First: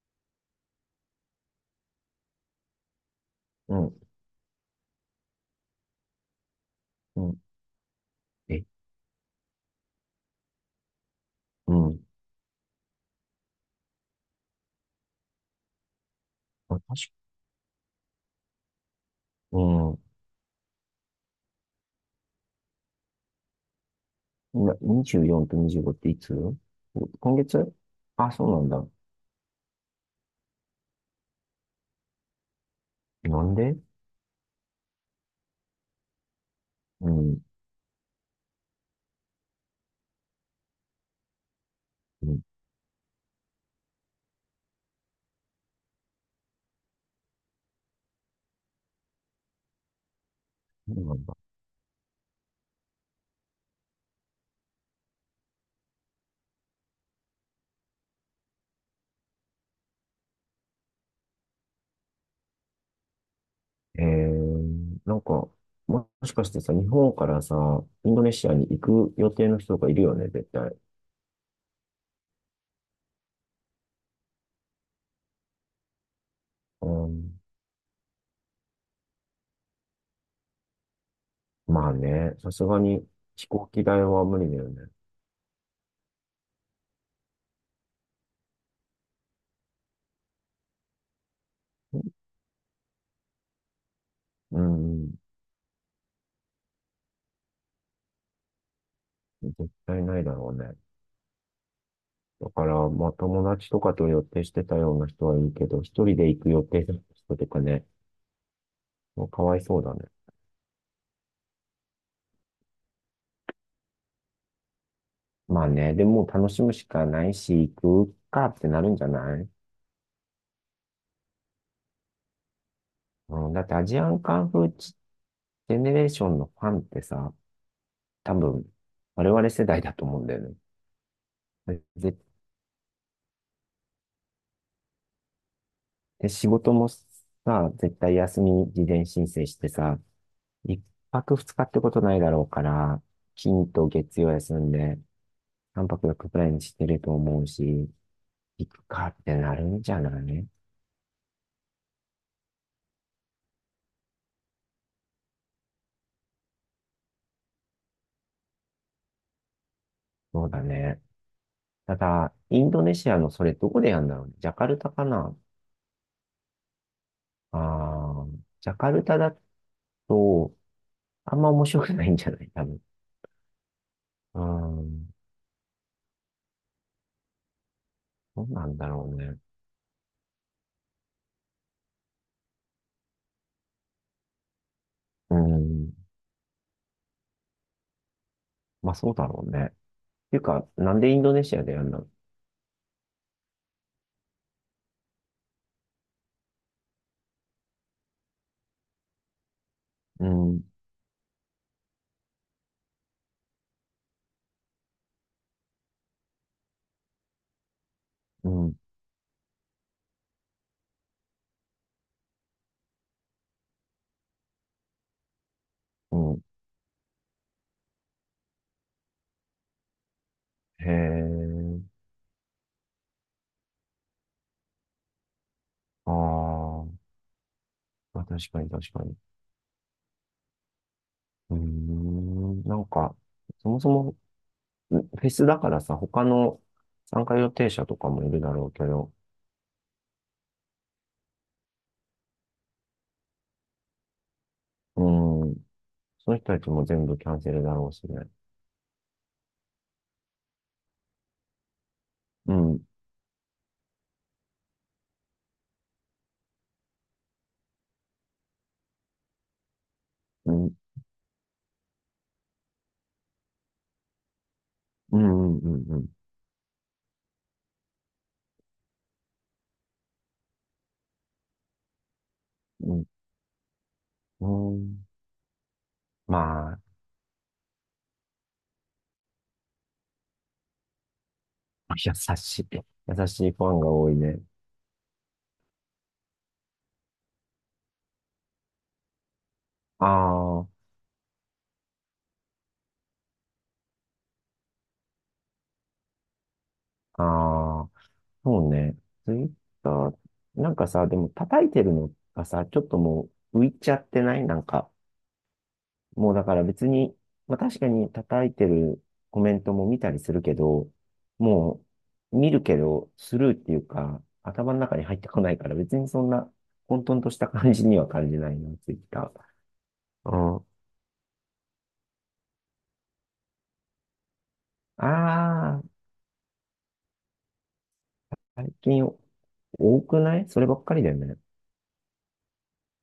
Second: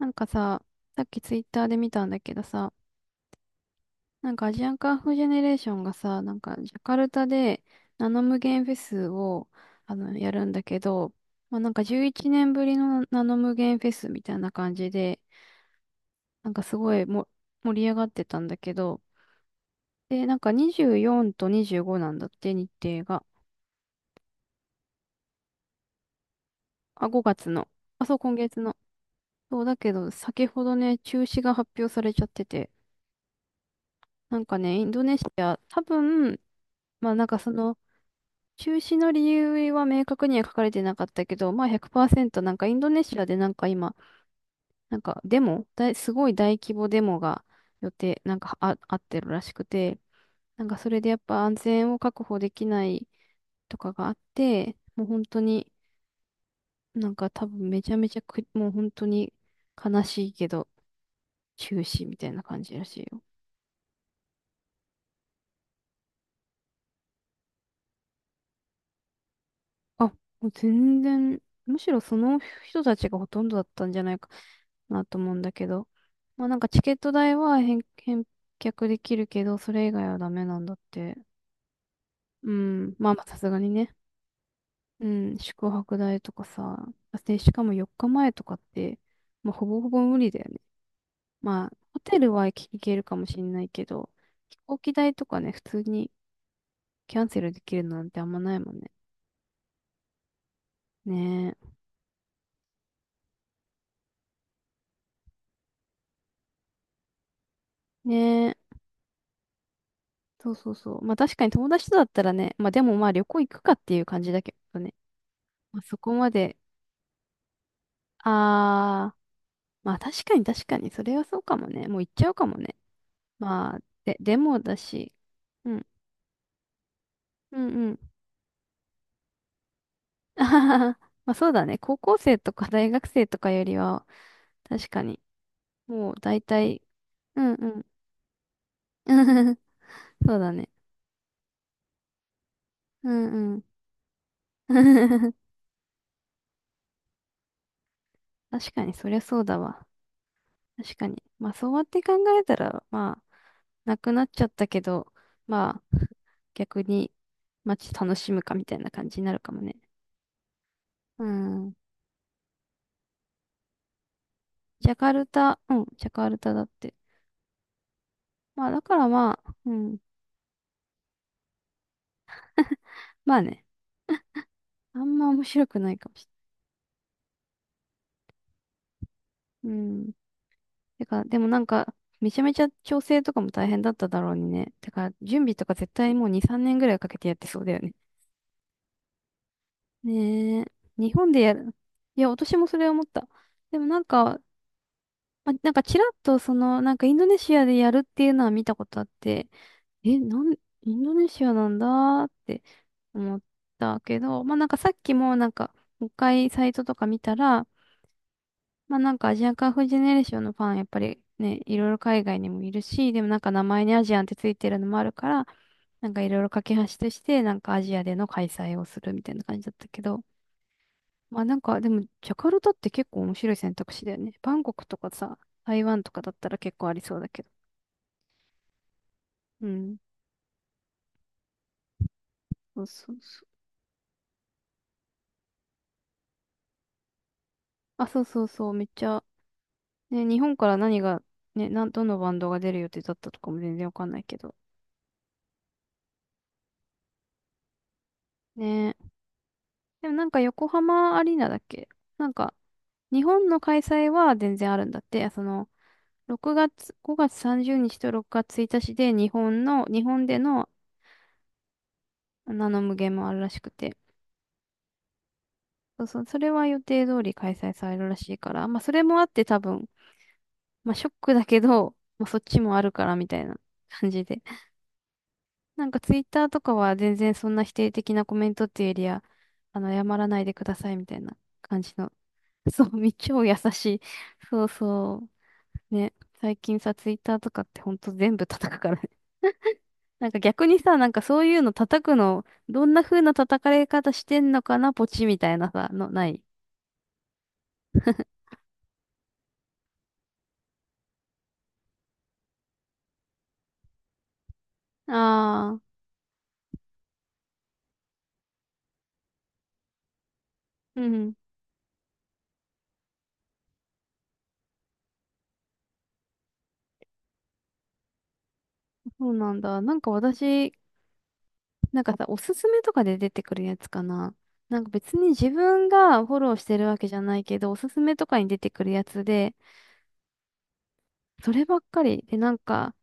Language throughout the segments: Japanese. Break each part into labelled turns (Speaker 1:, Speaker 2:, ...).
Speaker 1: なんかさ、さっきツイッターで見たんだけどさ、
Speaker 2: うん、
Speaker 1: なんかアジアンカンフージェネレーションがさ、なんかジャカル
Speaker 2: う
Speaker 1: タ
Speaker 2: ん、
Speaker 1: でナノ無限
Speaker 2: え、
Speaker 1: フェスをやるんだけど、まあ、な
Speaker 2: う
Speaker 1: んか
Speaker 2: ん。
Speaker 1: 11年ぶりのナノ無限フェスみたいな感じで、なんか
Speaker 2: あ、
Speaker 1: すごい
Speaker 2: 確か、
Speaker 1: 盛り上がってたんだけど、
Speaker 2: うん。
Speaker 1: で、なんか24と25なんだって、日程が。
Speaker 2: 今、24と25っていつ？
Speaker 1: あ、
Speaker 2: こ
Speaker 1: 5
Speaker 2: 今
Speaker 1: 月の。
Speaker 2: 月
Speaker 1: あ、そう、
Speaker 2: あ、
Speaker 1: 今
Speaker 2: そ
Speaker 1: 月
Speaker 2: うなん
Speaker 1: の。
Speaker 2: だ。
Speaker 1: そうだけど、先ほどね、中止が発表されちゃってて、
Speaker 2: なんで？
Speaker 1: なんかね、インドネシア、多分、
Speaker 2: う
Speaker 1: まあなん
Speaker 2: ん、
Speaker 1: かその、中止の理由は明確には書かれてなかったけど、まあ
Speaker 2: うん、
Speaker 1: 100%なんかインドネシアでなんか今、なんかデモ、すごい大規模デモが予定、なんかあってるらしくて、なんかそ
Speaker 2: そ
Speaker 1: れ
Speaker 2: う
Speaker 1: で
Speaker 2: な
Speaker 1: やっ
Speaker 2: んだ。
Speaker 1: ぱ安全を確保できないとかがあって、もう本当になんか多分めちゃめちゃく、もう本当に悲しいけど中止みたいな感じらしいよ。
Speaker 2: なんか、もしかしてさ、日本からさ、インドネシアに行く予定の人がいる
Speaker 1: あ、
Speaker 2: よね、
Speaker 1: も
Speaker 2: 絶
Speaker 1: う
Speaker 2: 対。
Speaker 1: 全然、むしろその人たちがほとんどだったんじゃないかなと思うんだけど。まあなんかチ
Speaker 2: う
Speaker 1: ケット代
Speaker 2: ん、
Speaker 1: は返却できるけど、それ以外はダメなんだって。
Speaker 2: まあね、
Speaker 1: う
Speaker 2: さすが
Speaker 1: ん。
Speaker 2: に
Speaker 1: まあまあさ
Speaker 2: 飛
Speaker 1: すが
Speaker 2: 行
Speaker 1: に
Speaker 2: 機
Speaker 1: ね。
Speaker 2: 代は無理だよね。
Speaker 1: うん。宿泊代とかさ。で、しかも4日前とかって、まあほぼほぼ無理だよね。まあ、ホテルは行けるかもしんないけど、飛
Speaker 2: う
Speaker 1: 行機代
Speaker 2: ん、
Speaker 1: とかね、普通にキャンセルできるなんてあんまないもんね。
Speaker 2: 絶対ないだろうね。
Speaker 1: ね
Speaker 2: だから、まあ、友達とかと予定してたような人はいいけど、一人で行く予定だった人とかね、
Speaker 1: え。ねえ。
Speaker 2: もうかわいそうだね。
Speaker 1: そうそうそう。まあ確かに友達とだったらね、まあでもまあ旅行行くかっていう感じだけどね。
Speaker 2: まあ
Speaker 1: まあ
Speaker 2: ね、
Speaker 1: そ
Speaker 2: で
Speaker 1: こ
Speaker 2: も
Speaker 1: ま
Speaker 2: 楽
Speaker 1: で、
Speaker 2: しむしかないし、行くかってなるんじゃ
Speaker 1: あー、
Speaker 2: ない？
Speaker 1: まあ確かに確かに、それはそうかもね。もう行っちゃうかもね。
Speaker 2: うん、だって
Speaker 1: まあ、
Speaker 2: アジアン
Speaker 1: で
Speaker 2: カン
Speaker 1: も
Speaker 2: フー
Speaker 1: だ
Speaker 2: ジ
Speaker 1: し、う
Speaker 2: ェ
Speaker 1: ん、
Speaker 2: ネレーションのファンってさ、
Speaker 1: うんうん。
Speaker 2: 多分、我々世代だと思うんだ よ
Speaker 1: あ
Speaker 2: ね。
Speaker 1: はははまあそうだね。高校
Speaker 2: で、
Speaker 1: 生とか大学生とかよりは、確かに、もう
Speaker 2: で
Speaker 1: 大
Speaker 2: 仕事
Speaker 1: 体、
Speaker 2: も
Speaker 1: うんう
Speaker 2: さ、
Speaker 1: ん。
Speaker 2: 絶対休み事前申請し てさ、
Speaker 1: そうだね。
Speaker 2: 一泊二日ってことないだろうから、
Speaker 1: うんうん。
Speaker 2: 金と月曜休んで、三泊四日くらいにしてると思うし、行
Speaker 1: 確
Speaker 2: く
Speaker 1: かに、そ
Speaker 2: か
Speaker 1: り
Speaker 2: っ
Speaker 1: ゃ
Speaker 2: て
Speaker 1: そう
Speaker 2: な
Speaker 1: だ
Speaker 2: るん
Speaker 1: わ。
Speaker 2: じゃない？
Speaker 1: 確かに。まあそうやって考えたら、まあ、なくなっちゃったけど、まあ、逆に街楽しむかみたいな感じになるかもね。
Speaker 2: そうだね。
Speaker 1: うん。
Speaker 2: ただ、インドネシアのそれどこでやるんだろうね。ジャカルタ
Speaker 1: ジャ
Speaker 2: か
Speaker 1: カル
Speaker 2: な？
Speaker 1: タ、うん、ジャカルタだって。
Speaker 2: ああー、
Speaker 1: まあ
Speaker 2: ジャ
Speaker 1: だ
Speaker 2: カ
Speaker 1: か
Speaker 2: ル
Speaker 1: ら
Speaker 2: タだ
Speaker 1: まあ、うん。
Speaker 2: と、あんま面白くないんじゃない？多分。
Speaker 1: まあね、
Speaker 2: うー
Speaker 1: あ
Speaker 2: ん。
Speaker 1: んま面白くないかもし
Speaker 2: どうなんだろうね。
Speaker 1: れない。うん。てか、でもなんか、めちゃめちゃ調整とかも大変だっただろうにね。てか、
Speaker 2: うー
Speaker 1: 準備とか絶
Speaker 2: ん。
Speaker 1: 対もう2、3年ぐらいかけてやってそうだよね。
Speaker 2: まあそうだろうね。っていう
Speaker 1: ねえ。
Speaker 2: か、なんで
Speaker 1: 日
Speaker 2: イン
Speaker 1: 本
Speaker 2: ド
Speaker 1: で
Speaker 2: ネ
Speaker 1: や
Speaker 2: シアで
Speaker 1: る。
Speaker 2: やるの？
Speaker 1: いや、私もそれ思った。でもなんか、まあ、なんかちらっとその、なんかインドネシアでやるっていうのは見たことあって、え、
Speaker 2: うん、
Speaker 1: インドネシアなんだって思ったけど、まあなんかさっきもなんか、もう一回サイトとか見たら、
Speaker 2: うん、
Speaker 1: まあなんかアジアンカンフージェネレーションのファン、やっぱりね、いろいろ海外にもいるし、でもなんか名前にアジアンってついてるのもあるから、なん
Speaker 2: う
Speaker 1: かいろい
Speaker 2: ん。
Speaker 1: ろ架け橋として、なんかアジアでの開催をするみたいな感じだったけど、
Speaker 2: へ
Speaker 1: まあなんか、で
Speaker 2: え。
Speaker 1: も、ジャカルタって結構面白い選択肢だよね。バンコクとかさ、台湾と
Speaker 2: あ
Speaker 1: かだったら結構
Speaker 2: ー、
Speaker 1: ありそうだけど。
Speaker 2: まあ、確かに確かに。
Speaker 1: うん。
Speaker 2: うーん。な
Speaker 1: そ
Speaker 2: ん
Speaker 1: うそう
Speaker 2: か、
Speaker 1: そう。
Speaker 2: そもそもフェスだからさ、他の参加予定者と
Speaker 1: あ、
Speaker 2: か
Speaker 1: そう
Speaker 2: もいる
Speaker 1: そう
Speaker 2: だろ
Speaker 1: そう。
Speaker 2: う
Speaker 1: め
Speaker 2: け
Speaker 1: っち
Speaker 2: ど、
Speaker 1: ゃ、ね、日本から何が、ね、どのバンドが出る予定だったとかも全然わかんないけど。
Speaker 2: うん、その人たちも全部キャンセルだろうしね。
Speaker 1: ね。でもなんか横浜アリーナだっけなん
Speaker 2: う
Speaker 1: か、
Speaker 2: ん、
Speaker 1: 日本の開催は全然あるんだって。その、6月、5月30日と6月1日で日本で
Speaker 2: う
Speaker 1: の
Speaker 2: ん、
Speaker 1: ナノ無限もあるらしくて。
Speaker 2: うん、うん、う
Speaker 1: そう
Speaker 2: ん、
Speaker 1: そう、それは予定通り開催されるらしいから、まあそれもあって多分、まあショックだけど、まあそっちもある
Speaker 2: う
Speaker 1: か
Speaker 2: ん、
Speaker 1: らみたいな感じで。
Speaker 2: う んうん、
Speaker 1: なんかツイッ
Speaker 2: ま
Speaker 1: ターとか
Speaker 2: あ、
Speaker 1: は全然そんな否定的なコメントっていうよりは、あの、謝らないでくださいみたいな感じの。
Speaker 2: 優しい、
Speaker 1: そう、
Speaker 2: 優
Speaker 1: 超
Speaker 2: しい
Speaker 1: 優
Speaker 2: ファン
Speaker 1: し
Speaker 2: が
Speaker 1: い。
Speaker 2: 多いね。
Speaker 1: そうそう。ね。最近さ、ツイッターとかってほんと全部叩くからね。なんか
Speaker 2: あ
Speaker 1: 逆にさ、なんかそういうの叩くの、どんな風な叩かれ方してんのかな、ポチみたいなさ、の、ない。
Speaker 2: あ、ああ、そうね。ツイッター、なんかさ、でも叩いてるのがさ、ちょっともう浮いちゃってないなんか、
Speaker 1: ああ、
Speaker 2: もうだから別に、まあ確かに叩いてるコメントも見たりするけど、
Speaker 1: うん
Speaker 2: もう見るけどスルーっていうか、頭の中に入ってこないから別にそんな混沌とした感じには感じないな、ツイッ
Speaker 1: そ
Speaker 2: タ
Speaker 1: うなんだ。なんか
Speaker 2: ー。うん。
Speaker 1: 私、なんかさ、おすすめとかで出てくるやつかな。なんか別に自
Speaker 2: あ
Speaker 1: 分
Speaker 2: あ、
Speaker 1: がフォローしてるわけじゃないけど、おすすめとかに出て
Speaker 2: 最
Speaker 1: くるや
Speaker 2: 近
Speaker 1: つで、
Speaker 2: 多くない？そればっかりだよね。
Speaker 1: そればっかり。で、なんか、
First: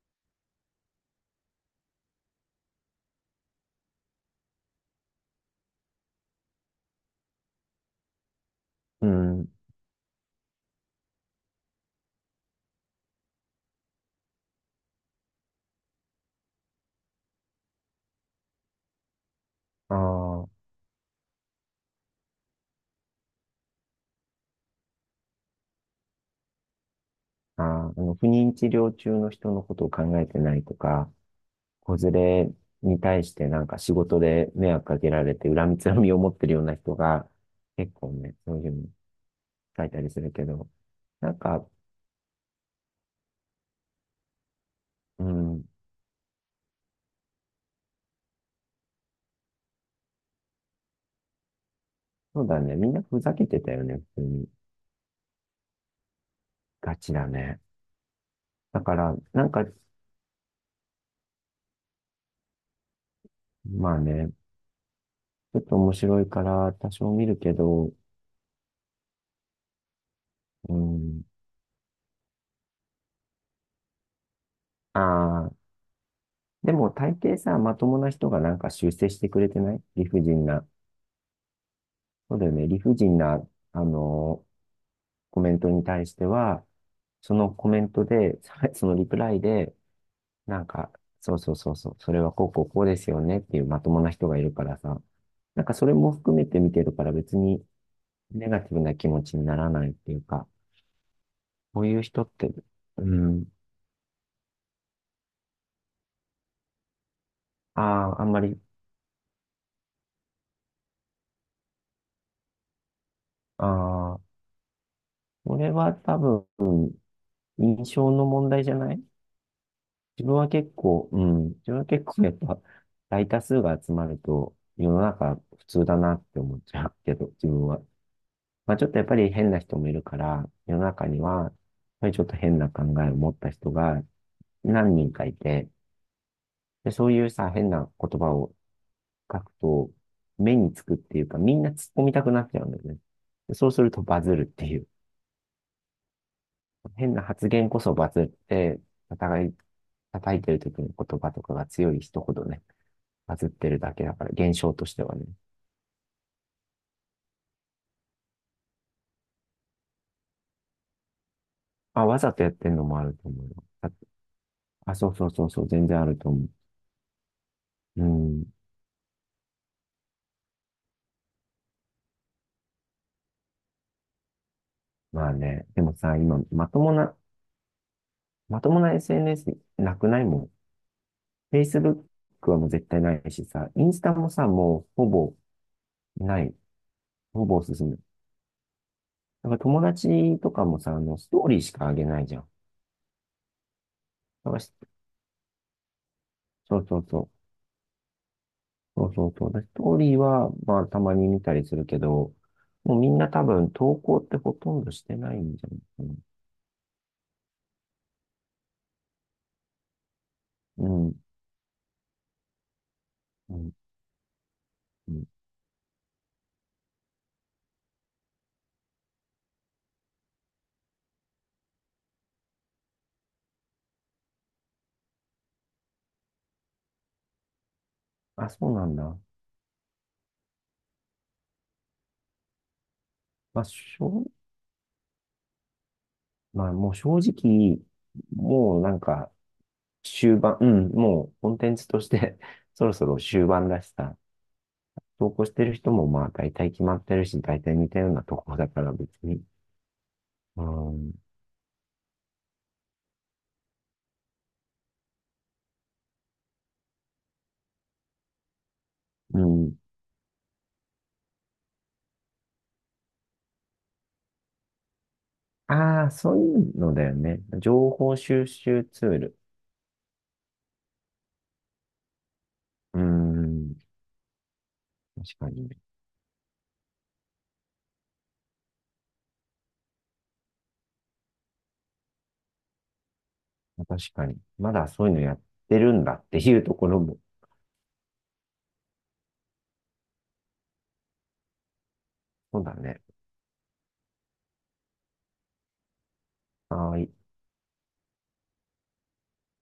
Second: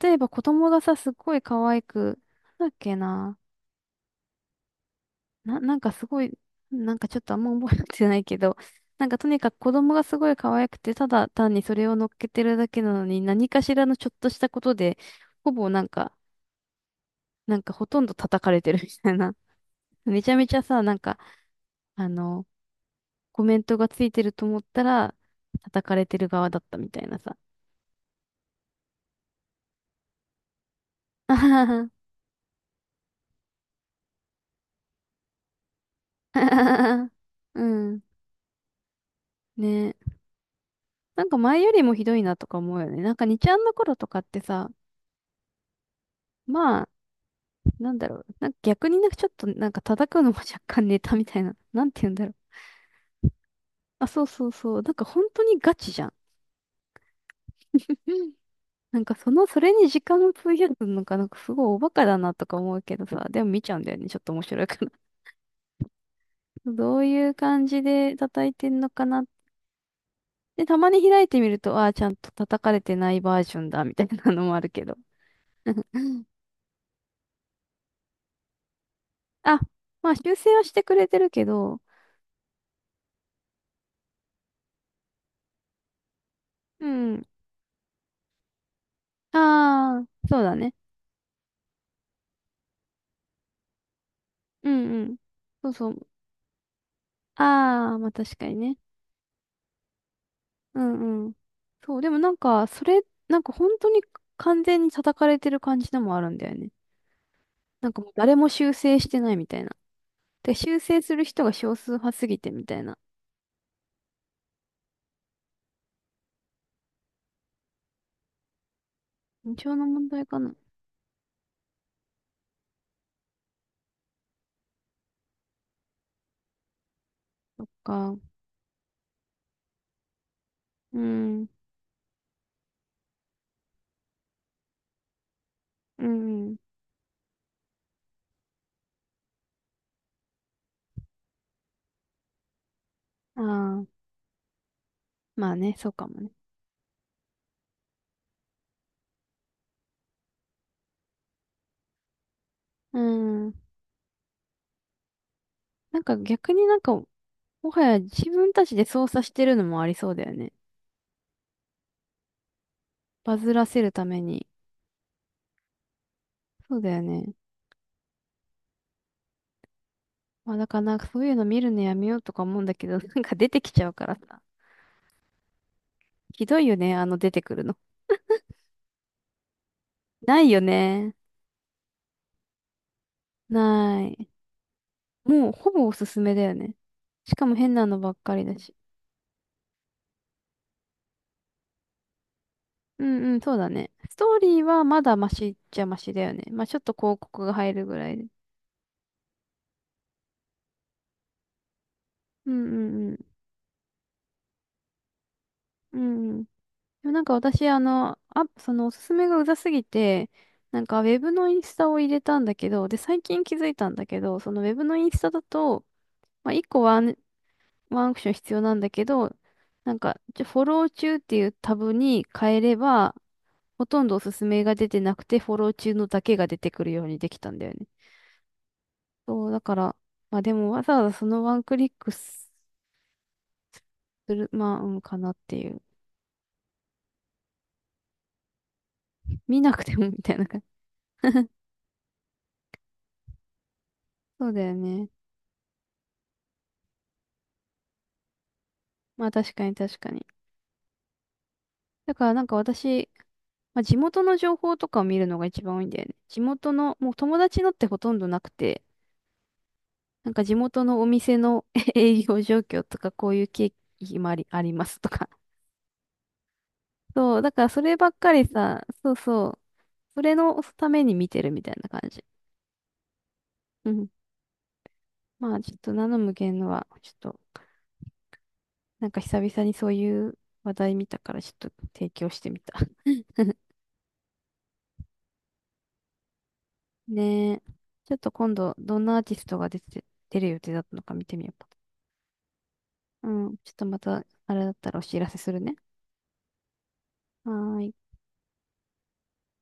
Speaker 1: 例えば子供がさ、すっごい可愛く、なんだっけな。なんかすごい、なんかちょっとあんま覚えてないけど、な
Speaker 2: う
Speaker 1: んかとに
Speaker 2: ん。
Speaker 1: かく子供がすごい可愛くて、ただ単にそれを乗っけてるだけなのに、何かしらのちょっとしたことで、ほぼなんか、なんかほとんど叩かれてるみたいな。
Speaker 2: あ
Speaker 1: めちゃめ
Speaker 2: ー
Speaker 1: ちゃさ、なんか、あの、コメントがついてると思ったら、叩かれてる側だったみたいなさ。
Speaker 2: あー、不妊治療中の人のことを考えてないとか、
Speaker 1: あ
Speaker 2: 子
Speaker 1: は
Speaker 2: 連れに対してなんか仕事で迷惑かけられて恨みつらみを持
Speaker 1: はは。
Speaker 2: ってるような人 が
Speaker 1: う
Speaker 2: 結
Speaker 1: ん。
Speaker 2: 構ね、そういうの書い
Speaker 1: ね。
Speaker 2: たりするけど、
Speaker 1: なん
Speaker 2: な
Speaker 1: か
Speaker 2: ん
Speaker 1: 前
Speaker 2: か、
Speaker 1: よりもひどいなとか思うよね。なんかにちゃんの頃とかってさ、
Speaker 2: うん、
Speaker 1: まあ、なんだろう。なんか逆になんかちょっとなんか叩くのも若干ネタみたいな。なんて言うんだろう。
Speaker 2: そうだね。みんなふざけてたよね、
Speaker 1: あ、
Speaker 2: 普通
Speaker 1: そうそ
Speaker 2: に。
Speaker 1: うそう。なんか本当にガチじゃん。
Speaker 2: ガチだね。
Speaker 1: うん
Speaker 2: だか
Speaker 1: なんか
Speaker 2: ら、
Speaker 1: そ
Speaker 2: な
Speaker 1: の、
Speaker 2: ん
Speaker 1: そ
Speaker 2: か、
Speaker 1: れに時間を費やすのか、なんかすごいおバカだなとか思うけどさ、でも見ちゃうん
Speaker 2: ま
Speaker 1: だよ
Speaker 2: あ
Speaker 1: ね。ちょっ
Speaker 2: ね、
Speaker 1: と面白いから。
Speaker 2: ちょっと面白いか ら多
Speaker 1: どう
Speaker 2: 少見
Speaker 1: いう
Speaker 2: るけ
Speaker 1: 感じ
Speaker 2: ど、
Speaker 1: で叩いてんのかなっで、
Speaker 2: う
Speaker 1: たまに
Speaker 2: ん、
Speaker 1: 開いてみると、ああ、ちゃんと叩かれてないバージョンだ、みたいなのもあるけど。
Speaker 2: ああ、でも大抵さ、まともな人がなんか修正してくれ
Speaker 1: あ、
Speaker 2: てない理
Speaker 1: まあ
Speaker 2: 不
Speaker 1: 修
Speaker 2: 尽
Speaker 1: 正は
Speaker 2: な。
Speaker 1: してくれてるけど、
Speaker 2: そうだよね。理不尽な、あのコメントに対しては、
Speaker 1: うん。
Speaker 2: そのコメントで、そのリプラ
Speaker 1: あ
Speaker 2: イで、
Speaker 1: あ、そうだ
Speaker 2: なん
Speaker 1: ね。
Speaker 2: か、そうそうそうそう、それはこうこうこうですよねっていうまともな人がいるか
Speaker 1: う
Speaker 2: ら
Speaker 1: ん
Speaker 2: さ、
Speaker 1: うん。
Speaker 2: なん
Speaker 1: そう
Speaker 2: かそ
Speaker 1: そ
Speaker 2: れ
Speaker 1: う。
Speaker 2: も含めて見てるから別に
Speaker 1: ああ、まあ確か
Speaker 2: ネ
Speaker 1: に
Speaker 2: ガティ
Speaker 1: ね。
Speaker 2: ブな気持ちにならないっていうか、
Speaker 1: うんうん。
Speaker 2: こうい
Speaker 1: そう、
Speaker 2: う
Speaker 1: でも
Speaker 2: 人っ
Speaker 1: なん
Speaker 2: て、
Speaker 1: か、それ、
Speaker 2: う
Speaker 1: なん
Speaker 2: ん、
Speaker 1: か本当に完全に叩かれてる感じのもあるんだよね。
Speaker 2: あ
Speaker 1: なんかもう
Speaker 2: あ、あん
Speaker 1: 誰
Speaker 2: ま
Speaker 1: も
Speaker 2: り、
Speaker 1: 修正してないみたいな。で、修正する人が少数派すぎてみたいな。
Speaker 2: ああ、これは多分印象の問題じゃない？
Speaker 1: 印象の問題
Speaker 2: 自分
Speaker 1: か
Speaker 2: は
Speaker 1: な。
Speaker 2: 結構、うん、自分は結構やっぱ大多数が集まると世の中普通だなって思っちゃうけど、自
Speaker 1: そっ
Speaker 2: 分は。
Speaker 1: か。
Speaker 2: まあちょっとやっぱり変な人もいるから、世の
Speaker 1: う
Speaker 2: 中には、
Speaker 1: ん。
Speaker 2: やっぱりちょっと変な考えを持った人が何人かいて、
Speaker 1: うんうん。
Speaker 2: で、そういうさ、変な言葉を書くと、目につくっていうか、みんな突っ込みたくなっちゃうんだよね。でそうす
Speaker 1: ああ、
Speaker 2: るとバズるっていう。
Speaker 1: まあね、そうかもね。
Speaker 2: 変な発言こそバズって、お互い、叩いてる時の言葉とかが強い人ほどね。
Speaker 1: う
Speaker 2: バズっ
Speaker 1: ん。
Speaker 2: てるだけだから、現象としてはね。
Speaker 1: なんか逆になんか、もはや自分たちで操作してるのもありそうだよね。
Speaker 2: あ、わざとやってんのもあると
Speaker 1: バ
Speaker 2: 思う
Speaker 1: ズ
Speaker 2: よ。
Speaker 1: らせる
Speaker 2: あ、
Speaker 1: ために。
Speaker 2: あそうそうそうそう、全然あると思
Speaker 1: そうだよね。
Speaker 2: う。うん。
Speaker 1: まあだからなんかそういうの見るのやめようとか思うんだけど、なんか出てきちゃうからさ。
Speaker 2: まあね。でもさ、今、
Speaker 1: ひどい
Speaker 2: ま
Speaker 1: よ
Speaker 2: とも
Speaker 1: ね、あの
Speaker 2: な、
Speaker 1: 出てくるの。
Speaker 2: まともな SNS なくないも
Speaker 1: ない
Speaker 2: ん。
Speaker 1: よね。
Speaker 2: Facebook はもう絶対ないしさ、インス
Speaker 1: な
Speaker 2: タ
Speaker 1: い。
Speaker 2: もさ、もうほぼ
Speaker 1: もうほぼおすすめ
Speaker 2: な
Speaker 1: だ
Speaker 2: い。
Speaker 1: よね。しか
Speaker 2: ほ
Speaker 1: も
Speaker 2: ぼ
Speaker 1: 変な
Speaker 2: 進
Speaker 1: の
Speaker 2: む。
Speaker 1: ばっかりだし。
Speaker 2: だから友達とかもさ、ストーリーしかあげないじゃん。
Speaker 1: うんうん、そうだね。ストーリ
Speaker 2: だから
Speaker 1: ー
Speaker 2: し
Speaker 1: はまだマシっちゃマシだよね。まあちょ
Speaker 2: そ
Speaker 1: っ
Speaker 2: う
Speaker 1: と
Speaker 2: そう
Speaker 1: 広
Speaker 2: そう。
Speaker 1: 告が入るぐらいで。
Speaker 2: そうそうそう。だからストーリーは、まあ、たまに見たりするけど、
Speaker 1: うんうん
Speaker 2: もうみ
Speaker 1: うん。
Speaker 2: んな多分投稿ってほとんどしてないんじゃない
Speaker 1: う
Speaker 2: かな。
Speaker 1: んうんでもなんか私、あの、あ、そのおすすめがうざすぎて、なん
Speaker 2: う
Speaker 1: かウ
Speaker 2: ん、
Speaker 1: ェブのインスタを入れたんだけど、で、最近
Speaker 2: う
Speaker 1: 気づ
Speaker 2: ん、
Speaker 1: いたんだけど、そのウェブのイン
Speaker 2: う
Speaker 1: ス
Speaker 2: ん。
Speaker 1: タだと、まあ、1個ワンアクション必要なんだけど、なんか、フォロー中っていうタブに変えれば、ほとんどおすすめが出てなくて、フォロー中のだけが出てくるようにできたんだよね。
Speaker 2: あ、そうなんだ。
Speaker 1: そう、だから、まあでもわざわざそのワンクリックす
Speaker 2: まあ、しょう、
Speaker 1: る、まあ、うんかなっていう。
Speaker 2: まあ、もう正直、もうなんか、
Speaker 1: 見なくてもみた
Speaker 2: 終
Speaker 1: いな
Speaker 2: 盤、
Speaker 1: 感
Speaker 2: う
Speaker 1: じ。
Speaker 2: ん、もうコンテンツとして そろそろ終盤だしさ、
Speaker 1: そうだよね。
Speaker 2: 投稿してる人もまあ、大体決まってるし、大体似たようなとこだから別
Speaker 1: まあ
Speaker 2: に。
Speaker 1: 確かに確かに。
Speaker 2: うん、
Speaker 1: だからなんか私、まあ、地元の情報とかを見るのが一番多いんだよね。地元の、もう友達のってほとんどなくて、
Speaker 2: うん。
Speaker 1: なんか地元のお店の 営業状況とか、こういう経緯もありますとか。
Speaker 2: ああ、そういうのだよ
Speaker 1: そ
Speaker 2: ね。
Speaker 1: う、だからそ
Speaker 2: 情
Speaker 1: ればっ
Speaker 2: 報
Speaker 1: かり
Speaker 2: 収集
Speaker 1: さ、
Speaker 2: ツ
Speaker 1: そう
Speaker 2: ール。
Speaker 1: そう、それのために見てるみたいな感じ。
Speaker 2: うん、
Speaker 1: うん。
Speaker 2: 確か
Speaker 1: まあ
Speaker 2: に
Speaker 1: ちょ
Speaker 2: ね。
Speaker 1: っとナノ無限のは、ちょっと、なんか久々にそういう話題見たから、ちょっと提供してみた。
Speaker 2: 確かに。まだそういうのやってるんだっていうところ も。
Speaker 1: ねえ。ちょっと今度、どんなアーティストが出る予定だったのか見てみようか。
Speaker 2: そうだね。
Speaker 1: うん。ちょっとまた、あれだったらお知らせするね。
Speaker 2: はい。
Speaker 1: はーい。